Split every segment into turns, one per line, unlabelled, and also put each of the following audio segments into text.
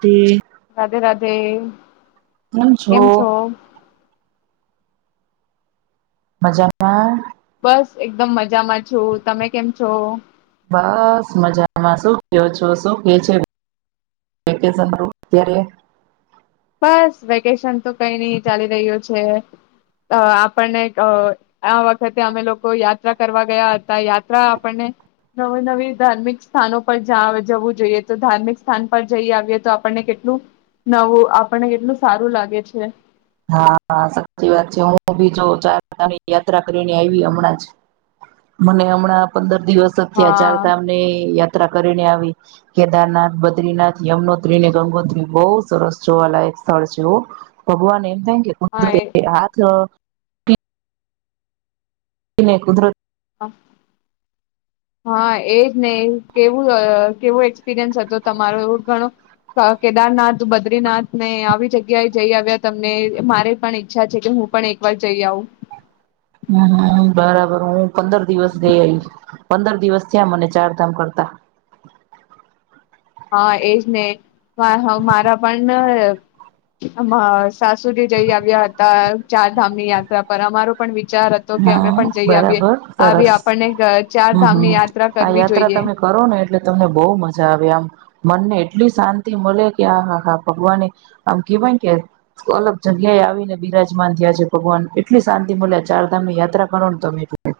તે
રાધે-રાધે.
કેમ છો? મજામાં?
બસ, એકદમ મજામાં જ
બસ, મજામાં શું શું કે છે? [unintelligible] વેકેશનનુ અત્યારે
બસ વેકેશન તો કઈ નહી ચાલી રહ્યું છે અ આપણને આ વખતે અમે લોકો યાત્રા કરવા ગયા હતા યાત્રા આપણને નવી-નવી ધાર્મિક સ્થાનો પર જવું જોઈએ તો ધાર્મિક સ્થાન પર જઈ આવીએ તો આપણને કેટલું નવું પણ કેટલું સારું લાગે છે.
હા, હા, સાચી વાત છે હું ભી જો ચાર ધામ ની યાત્રા કરીને આવી હમણાંજ. મને હમણાં પંદર દિવસ જ થયા ચાર
હા
ધામ ની યાત્રા કરીને આવી કેદારનાથ, બદ્રીનાથ, યમનોત્રી ને ગંગોત્રી. બહુ સરસ જોવાલાયક સ્થળ છે હો ભગવાનને [unintelligible]
હા
કુદરત
એ હા
બેય હાથ અને કુદરત
હા, એજ નહી કેવું-કેવું એક્સપિરિયન્સ હતો તમારો એવ ઘણો કેદારનાથ, બદ્રીનાથ ને આવી જગ્યાએ જઈ આવ્યા તમને. મારી પણ ઈચ્છા છે કે હું પણ એક વાર જઈ આવું.
બરાબર, હું પંદર દિવસ ગઈ આઈ. પંદર દિવસ થયા મને ચારધામ કરતા.
હા, એજ ને મારા હ-મારા પણ એમા સાસુજી જઈ આવ્યા હતા ચાર ધામની યાત્રા પર અમારો પણ વિ વિચાર હતો કે અમે
હા
પણ જઈ આવીએ
બરાબર સરસ
આવી આપણને ચાર
હમ
ધામની યાત્રા
હમ આ
કરવી
યાત્રા
જોઈએ.
તમે કરો ને એટલે તમને બહુ મજા આવે આમ, મનને એટલી શાંતિ મળે કે આહા હા ભગવાન આમ કેહેવાય કે અલગ જગ્યાએ આવીને બિરાજમાન થયા છે ભગવાન એટલી શાંતિ મળે છે. ચાર ધામ યાત્રા કરો ને તમે પણ.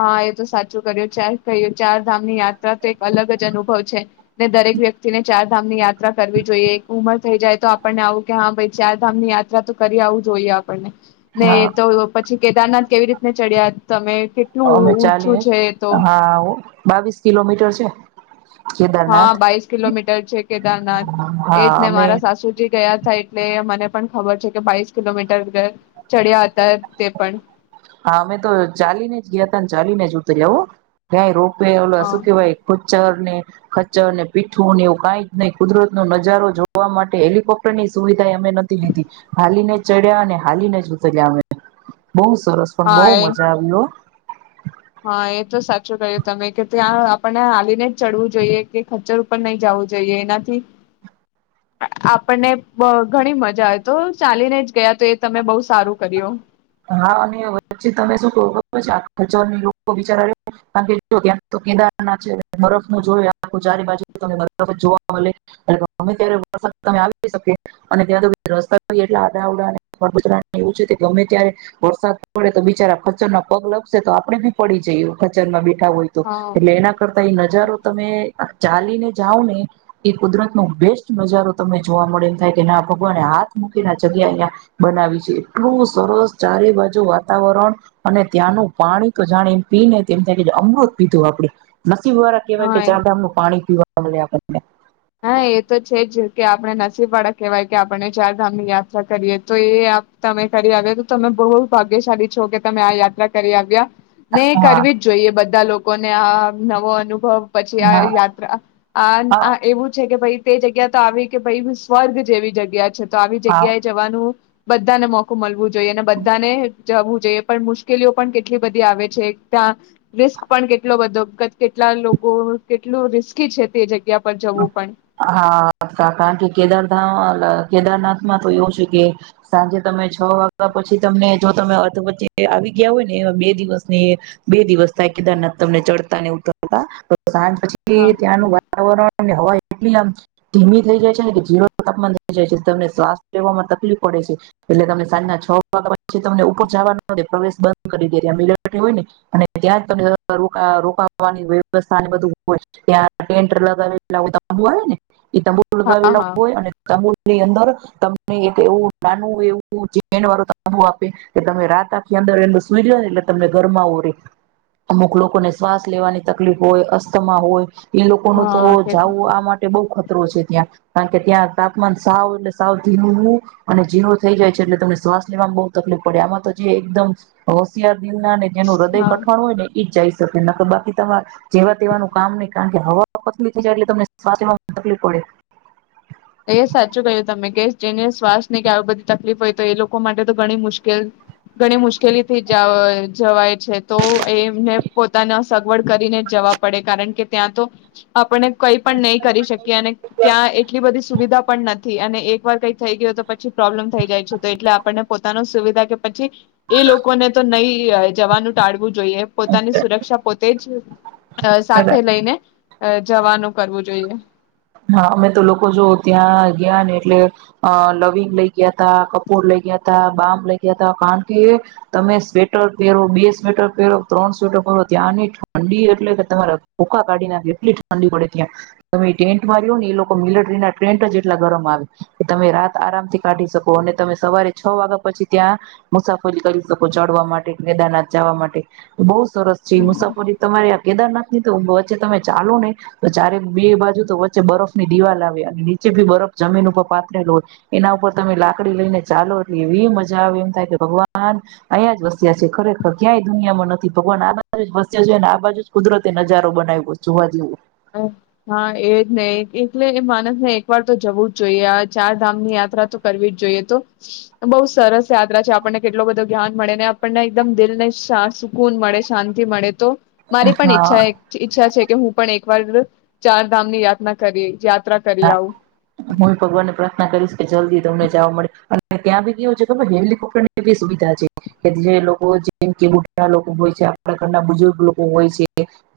હા, એ તો સાચું કર્યું ચાર કહ્યું ચાર ધામની યાત્રા તો એક અલગ જ અનુભવ છે. ને દરેક વ્યક્તિને ચાર સામી યાત ત્રા કરવી જોઈએ એક ઉમર થઈ જાય તો આપણને આવું કે હા, ભાઈ ચારધામ ની યાત્રા તો કરી આવું જોઈએ આપણને
હા
નહીં તો લો કેદારનાથ કેવી રીતે ને ચડ્યા તમે
અમે
ઊંચું
ચાલીએજ,
છે એ તો
હા આવો બાવીસ કિલોમીટર આછા
હા, બાઇસ કિલોમીટર છે. કેદારનાથ
હા
એજ ને
અમે
મારા સાસુજી ગયા થા એટલે મને પણ ખબર છે કે બાવસ કિલોમીટર [unintelligible] ચડ્યા હતા તે પણ
હા, અમે તો ચાલીને જ ગયાતા ને ચાલીને જ ઉતરયા હો ક્યાંય રો ને ઓલો
હા
શું કેવાય, એક પૂચ્ ચરને ખચ્ચર ને પીઠુંને એવું કાઈ જ નહી કુદરત નો નજારો જોવા માટે હેલિકોપ્ટર ની સુવિધા અમે નથી લીધી હાલીને જ ચડ્યા અને હાલીને જ ઉતર્યા અમે તો બહ સર પણ બહુ
હા એ
મજા આવી હો
હા, એ તો સાચું કર્યું તમે કે ત્યાં આપણને હાલીને જ ચડવું જોઈએ કે ખચ્ચર ઉપર નહી જાવું જોઈએ એનાથી આપણને બ ઘણી મજા આવે તો ચાલીને જ ગયા તો એ તમે બહુ સારું કર્યું.
હા, અને વચી તમે શું થોડુંક ચાલો ને ખબર આ લોકો બિચાર કારણ કે ત્યાં કેદારના છે બરફ ન જોય આખ ચારે બાજુ બરફ જ જોવા મળે ગમે ત્યારે વરસાદ તમે આવી શકે અને ત્યાં તો રસ્તા એટલા આડા આવડા ને વગરા એવું છે કે ગમે ત્યારે વરસાદ પડે તો બિચારા ખચ્ચર ના પગ લપસે તો આપડે ભી પડી જઈએ ખચ્ચર માં હોય તો
હા
એટલે એના કરતા એ નજારો તમે ચાલીને જાઓ ને એ કુદરત નો બેસ્ટ નજારો તમને જોવા મળે એને થાય કે ના ભગવાને હાથ મૂકીને જગ્યા અહીંયા બનાવી છે એટલું સરસ ચારે બાજુ વાતાવરણ અને ત્યાંનું પાણી તો જાણે એમ પીને તેમ થ અમૃત પીધું આપડે વારા કહેવાય કે
હા
ચામધામનું પાણી પીવાનું હમણે આપતા
આપણે નસીબવાળા કહેવાય કે આપણને ચારધામની યાત્રા કરવાનો અવસર મળ્યો. તમે આ યાત્રા કરી આવ્યા, એટલે તમે ખરેખર ભાગ્યશાળી છો. નહી
હા
કરવી જ જોઈએ બધા લોકોને આ નવો અનુભવ... પછી આ
હા
યાત્રા..
હા
[unintelligible] એવું છે કે ભાઈ તે જગ્યા તો આવી કે ભાઈ હું સ્વર્ગ જેવી જગ્યા છે. તો આવી
હા
જગ્યાએ જવાનું બધાને મોકો મળવું.. જોઈ ને બધાને જું.... જે પણ મુશ્કેલીઓ પણ કેટલી બધી આવે છે ત્યાં રિસ્ક પણ કેટલો બધો કેટલા લોકો કેટલું રિસ્કી છે તે જગ્યા. પર જવું પણ
હા સાકણ કે કેદર ધામ ઓ કેદારનાથમાં તો એવું છે કે સાંજે તમે છ વાગ્યા પછી તમને જો તમે અર્ધ વચ્ચે આવી ગયા હોય ને એ બે દિવસ થાય કેદારનાથ તમને ચડતા ને ઉતરતા સાંજ પછી
હા
ત્યાંનું વાતાવરણ... ત્યાં એટલી ઠંડી થઈ જાય છે કે તાપમાન શૂન્ય સુધી પહોંચી જાય છે અને શ્વાસ લેવામાં તકલીફ પડે છે. તેથી સાંજે છ વાગ્યા પછી ઉપર જવાનો પ્રવેશ બંધ કરી દેવામાં આવે છે. ત્યાં રોકાવાની વ્યવસ્થા માટે ટેન્ટ પણ લગાવેલા હોય છે. [unintelligible] એ તમુલ
હા
લગાવેલા
હા
હોય અને તમુલ તે ને તરત તમને એક એવું નાનું એવું [unintelligible] આપે છે, જેથી તમે આખી રાત અંદર આરામથી સૂઈ શકો. પરંતુ અમુક લોકોને શ્વાસ લેવામાં તકલીફ અથવા અસ્થમા હોય એ લોકો ન તો
હા
[inaudible]
તે
જાવું આ માટે બઉ [unintelligible] કારણ કે ત્યાં તાપમાન સાવ ને સાવ નીચું અને ઝીરો થઈ જાય છે, તેથી શ્વાસ લેવામાં બો તકલીફ પડે છે. એમાં તો જે એકદમ હોશયાર અને જેનું હૃદય
હા
કઠણ હોય ને ઈ જાય. નક બાકી તમારે જેવા તેવાનું કામ નહી કારણ કે હવા તો પતલી જયારે તમને શ્વાસ લેવામાં તકલીફ પડે.
એ સાચું કહ્યું તમે કે જેને શ્વાસ ને કે આવી બધી તકલીફ હોય તો એ લોકો માટે તો ઘણી મુશ્કેલ ઘણી મુશ્કેલ થઈ જવાય તો એમને પોતાના સગવડ કરીને જ જવા પડે કારણ કે ત્યાં તો આપને કઈ પણ નહી કરી શકી અને ત્યાં એટલી બધી ત્યાં ખાસ સુવિધાઓ પણ નથી, અને એકવાર કંઈ સમસ્યા થઈ જાય તો મુશ્કેલી વધી શકે છે. તેથી પોતાની સુવિધા અને સુરક્ષાનું ધ્યાન રાખવું જરૂરી છે. એ લોકોને તો નહી જવાનું ટાળવું જોઈએ પોતાની
એટલે
સુરક્ષા પોતે જ સાથે લઈને [unintelligible] જવાનું કરવું જોઈએ.
હા, અમે જ્યારે ત્યાં ગયા ત્યારે લવિંગ, કપૂર અને બામ સાથે લઈ ગયા હતા. કારણ કે ત્યાં એટલી કડકડતી ઠંડી પડે છે કે તમે એક, બે કે ત્રણ સ્વેટર પહેરો તો પણ ઠંડી ઓછી લાગતી નથી. ત્યાં રહેવા માટે મિલિટરી જેવા મજબૂત ટેન્ટ હોય છે, જે એટલા ગરમ હોય છે કે તમે રાત આરામથી પસાર કરી શકો. ત્યારબાદ સવારે છ વાગ્યા પછી કેદારનાથ જવા માટે આગળની મુસાફરી શરૂ કરી શકો. સરસ છે
હમ
મુસાફરી તમારી કેદારનાથ ની તો વચ્ચે તમે ચાલો ને તો ચારે બે બાજુ તો વચ્ચે બરફ ની દિવાલ આવે અને નીચે ભી બરફ જમીન ઉપર પાતરેલ હોય એના ઉપર તમે લાકડી લઈને ચાલો એટલે એવી મજા આવે એમ થાય કે ભગવાન અહીંયા જ વસ્યા છે ખરેખર ક્યાંય દુનિયામાં નથી ભગવાન આ બા જ વસ્યા છે અને આ બાજુ જ કુદરતે નજારો બનાવ્યો જોવા જેવું.
હા એજ નહી એટલે માણસને એક વાર તો જવું જ જોઈએ આ ચાર ધામની યાત્રા તો કરવી જ જોઈએ તો બહુ સરસ યાત્રા છે આપણને કેટલો બધો જ્ઞાન મળે ને આપણને એકદમ દિલ ને સુકૂન મળે શાંતિ મળે તો. મારી
હા
પણ ઈચ્છા
હા
ઈચ્છા છે. હું પણ એક ર ચાર ધામ ની યાત્રના કરીયા
હા હું ભગવાન ને પ્રાર્થના કરીશ કે જલ્દી તમને જવા મળે. ત્યાં બી કેવું છે ખર હેલિકપ્ટર ની બી સુવિધા છે, કે જે લોકો જેમ કે ગુ લોકો હોય છે આપણા ઘરના બુજુર્ગ લોકો હોય છે.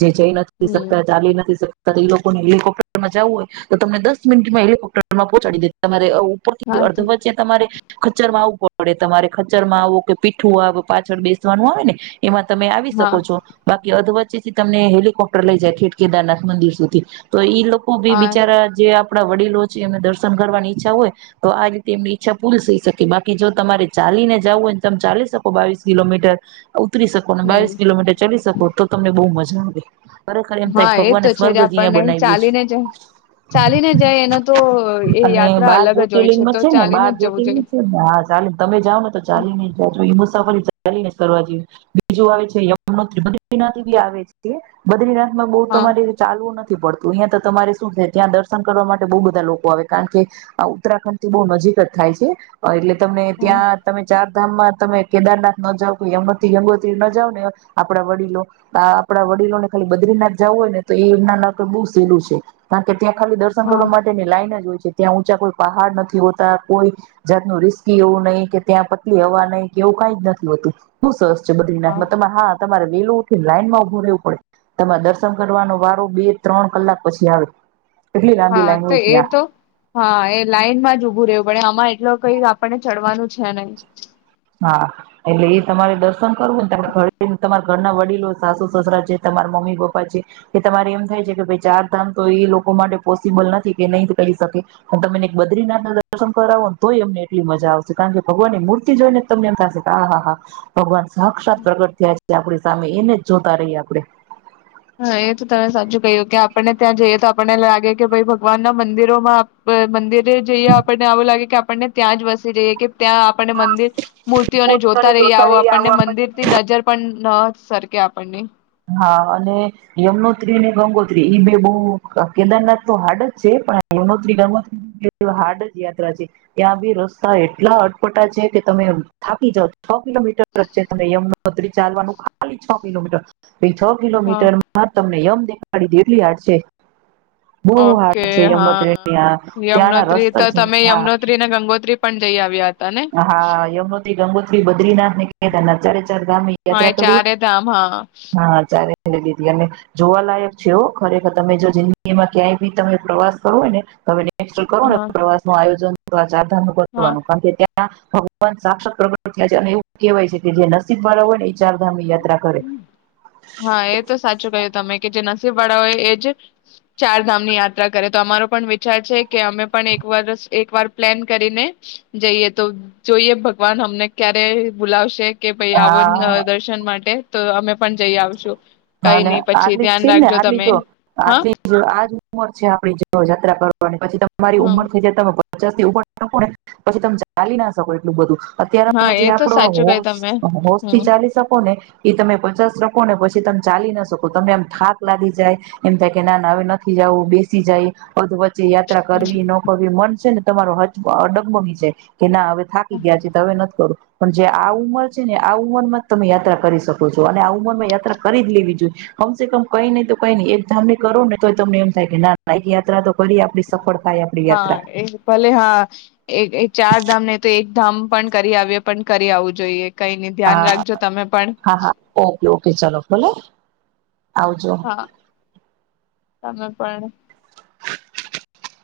જે જઈ નથી
હમ
શકતા ચાલી નથી શકતા એ લોકોને એ લોકો. મજા હોય તો તમ દસ મિનિટમાં હેલિકોપ્ટરમાં પહોંચાડી દે તમારે બર થી
હા તો
અડધો વાચ્યા તમારે ખચર માં આવવું પડે તમારે ખચર માં આવું કે પીઠું આવે પાછળ બેસવાનું આવે ને. એમાં તમે આવી
હા
શકો છો બાકી, અધવત થી તમને હેલિકોપ્ટર લઈ જાય ખેઠ કેદારનાથ મંદિર સુધી તો ઈ લોક
હા.
જે આપણા વડીલો છે એમને દર્શન કરવાની ઈચ્છા હોય તો આ રીતે એમની ઈચ્છા પૂરી થઈ શકે. બાકી જો તમારે ચાલીને જવું હોય તમે ચાલી શકો બાવીસ કિલોમીટર? ઉતરી શકો ને
હમ
બાવીસ કિલોમીટર ચડી શકો તો તમને બહુ મજ [inaudible] ખરેખર એમ થાય
હા એ
ભગવાનને
તો છે
સ્વર્ગ જ અહંયા
આપણને
બનાવ્યું છે.
ચાલીને જ ચાલીને જાય એનો તો એ
અને
યાત્રા
બાર
અલગ જ હોય
જ્યોતિર્લિંગમાં
તો
છે, ને
ચાલીને
બાર
જ જવું
જ્યોતિર્લિન
જોઈએ
છે ને હા ચાલી તમે જાઓ ને તો ચાલીનેચ જોજો એ મુસા [unintelligible] કરવા બીજું આવે છે યમ બદ્રીનાથ બી આવે છે બદ્રીનાથ માં બો
હા
તમારે ચાલવું નથી પડતું. તો અહિયાં તો તમારે શું થે. ત્યાં દર્શન કરવા માટે બહુ બધા લોકો આવે, કારણ કે આ ઉત્તરાખંડ થી બહુ નજીક જ થાય છે, એટલે તમને
હા
ત્યાં તમે ચાર ધામમાં તમે કેદારનાથ ન જાવ કોઈ અંગથી અંગો ન જાવ ને આપડા વડીલો આપડા વડીલો ને ખાલી બદ્રીનાથ જું હોય ને તો એમના ના બહ સહેલું છે. [unintelligible] ત્યાં ખાલી દર્શન કરવા માટેની લાઈન જ હોય છે. ત્યાં ઊંચા કોઈ પહાડ નથી હોતા કોઈ જાતનું રિસ્કી એવું નહી કે ત્યાં પતલી હવા નહી કે એવું કઈ જ નથી હોતું, હુ સરસ. છે
હા
બદરીનાથ મા હા તમારે. વેલું ઉઠી લાઈનમાં ઉભો રહેવું પડે, તમારે દર્શન કરવાનો વારો બે ત્રણ કલાક પછી આવે. એટલી લાંબી
હા
લાઈન
તો
હોય
એ
ત્યાં
તો હા એ લાઈનમાં જ ઉભું રહેવું પડે અમાં. એટલ કઈ આપણને ચડવાનું છે નહી.
હા, એટલે એ તમારે દર્શન કરવું ને તમા ઘરે તમારા ઘરના વડીલો સાસુ, સસરા છે તમારા મમ્મી, પપ્પા છે એ તમારે એમ થાય છે કે ભાઈ ચાર ધામ તો એ લોકો માટે પોસિબલ નથી, કે નહી કરી શકે પણ તમેને બદ્રીનાથ ના દર્શન કરાવો ને તોય અમને એટલી મજા આવશે કારણ, કે ભગવાનની મૂર્તિ જોઈ ને તમને એમ થશે કે આ હા હા હા ભગવાન સાક્ષાત પ્રગટ થયા છે આપણી સામે એને જ જોતા રહીએ આપણે.
હા એ તો તમે સાચું કહ્યું, કે આપણને ત્યાં જઈએ તો આપણને લાગે કે ભાઈ ભગવાન ના મંદિરોમાં મંદિર એ જઈએ આપણને આવું લાગે કે આપણને ત્યાં જ વસી જઈએ કે. ત્યાં આપને મંદિર મૂર્તિઓને જોતા રહી આવો આપણને મંદિર થી નજર પણ ન સરખે આપણને.
હા અને યમનોત્રી ને, ગંગોત્રી ઈ બે બહ કેદારનાથ તો હાર્ડ જ છે. પણ યમનોત્રી ગંગોત્રી હાર્ડ જ યાત્રા છે ત્યાં બી રસ્તા એટલા અટપટા છે કે તમે થાપી જઓ છ કિલોમીટર જ છે ત યમુનોત્રી ચાલવાનું ખાલી છ કિલોમીટર. પહિ છ
હા
કિલોમીટર માં તમને યમ પાડી દેર એટલી હડ છે. બહુ
ઓકે
હાર્ડ છે
હા
યમનોત્રીની આ ત્યાંના
યમનોત્રી તો
રસ્તા છે
તમે
હા
યમુનોત્રી ને ગંગોત્રી પણ જઈ આવ્યા હતા ને
હા યમુનોત્રી, ગંગોત્રી, બદ્રીનાથ ને ક ચારે ચાર ધામ
હા એ
યાત્રા કરી
ચારે ધામ હા
હા ચારે લીધી તી, અને જોવાલાયક છે ઓ ખરેખર તમે જો જિંદગીમાં ક્યાંય બી તમે પ્રવાસ કરવો હોય ને તો હવે
હા
[inaudible] પ્રવાસ નું આયોજન. તો આચાર ધ
હા
કરવાનું કારણ કે ત્યાં ભગવાન સાક્ષાત પ્રગટ થયા છે અને એવું કહેવાય છે કે જે નસીબ વાળા હોય ને એ ચારધામની યાત્રા કરે
હા એ તો સાચું ક્યું તમે કે જે વાળાઓ એ જ ચાર ધામ ની યાત્રા કરે તો અમારો પણ વિચાર છે કે અમે પણ એક વાર એક વાર પ્લેન કરીને જઈએ તો જોઈએ ભગવાન અમને ક્યારે બુલાવશે. કે
હા
[unintelligible] માટે તો અમે પણ જઈ આવશું.
હા
કઈ
ને
નહી પછી
આટલી જ
ધ્યાન
છે ને
રાખજો
આટલી
તમે
જો
હા
આટલી આજ ઉંમર છે આપડી જો યાત્રા કરવા પણ એ પછી તમારી
હ
ઉમર થઈ જાય તમે પચાસ થી ઉપર [inaudible] ને પછી તમે ચાલી ના શકો એટલું બધું.
હા
અત્ય્યારે
એ
જે
તો
આપડો
સાચું કઈ
હોશ
તમે
હોશ થી
હમ
ચાલી શકો ને એ તમે પચાસ રાખો ને પછી ત ચાલી ના શકો તમે એમ થાક લાગી જાય એમ થાય કે ના ના હવે નથી જાવું બેસી જાય [unintelligible] જે યાત્રા કરવી નો કરવી મન છે ને તમારો હથ અડગ બની જાય. કે ના હવે થાકી ગયા છે તો હવે નથી કરુંવુ. પણ જે આ ઉંમર છે ને આ ઉંમર માં જ તમે યાત્રા કરી શકો છો અને આ ઉંમર માં યાત્રા કરી જ લેવી જોઈએ કમસે કમ કઈ નહી તો કઈ નઈ એક ધામ ને કરો ને તો તમને એમ થાય કે ના એક યાત્રા તો કરી આપડી સફળ થાય આપડી
હા
યાત્રા
એ ભલે હા એક ચાર ધામ ને તો એક એક ધામ પણ કરી આવીએ પણ કરી આવું જોઈએ. કઈ નઈ ધ્યાન
હા
રાખજો તમે પણ
હા હા ઓકે ઓકે ચલો ભોલે.
હા તમે પણ
[inaudible]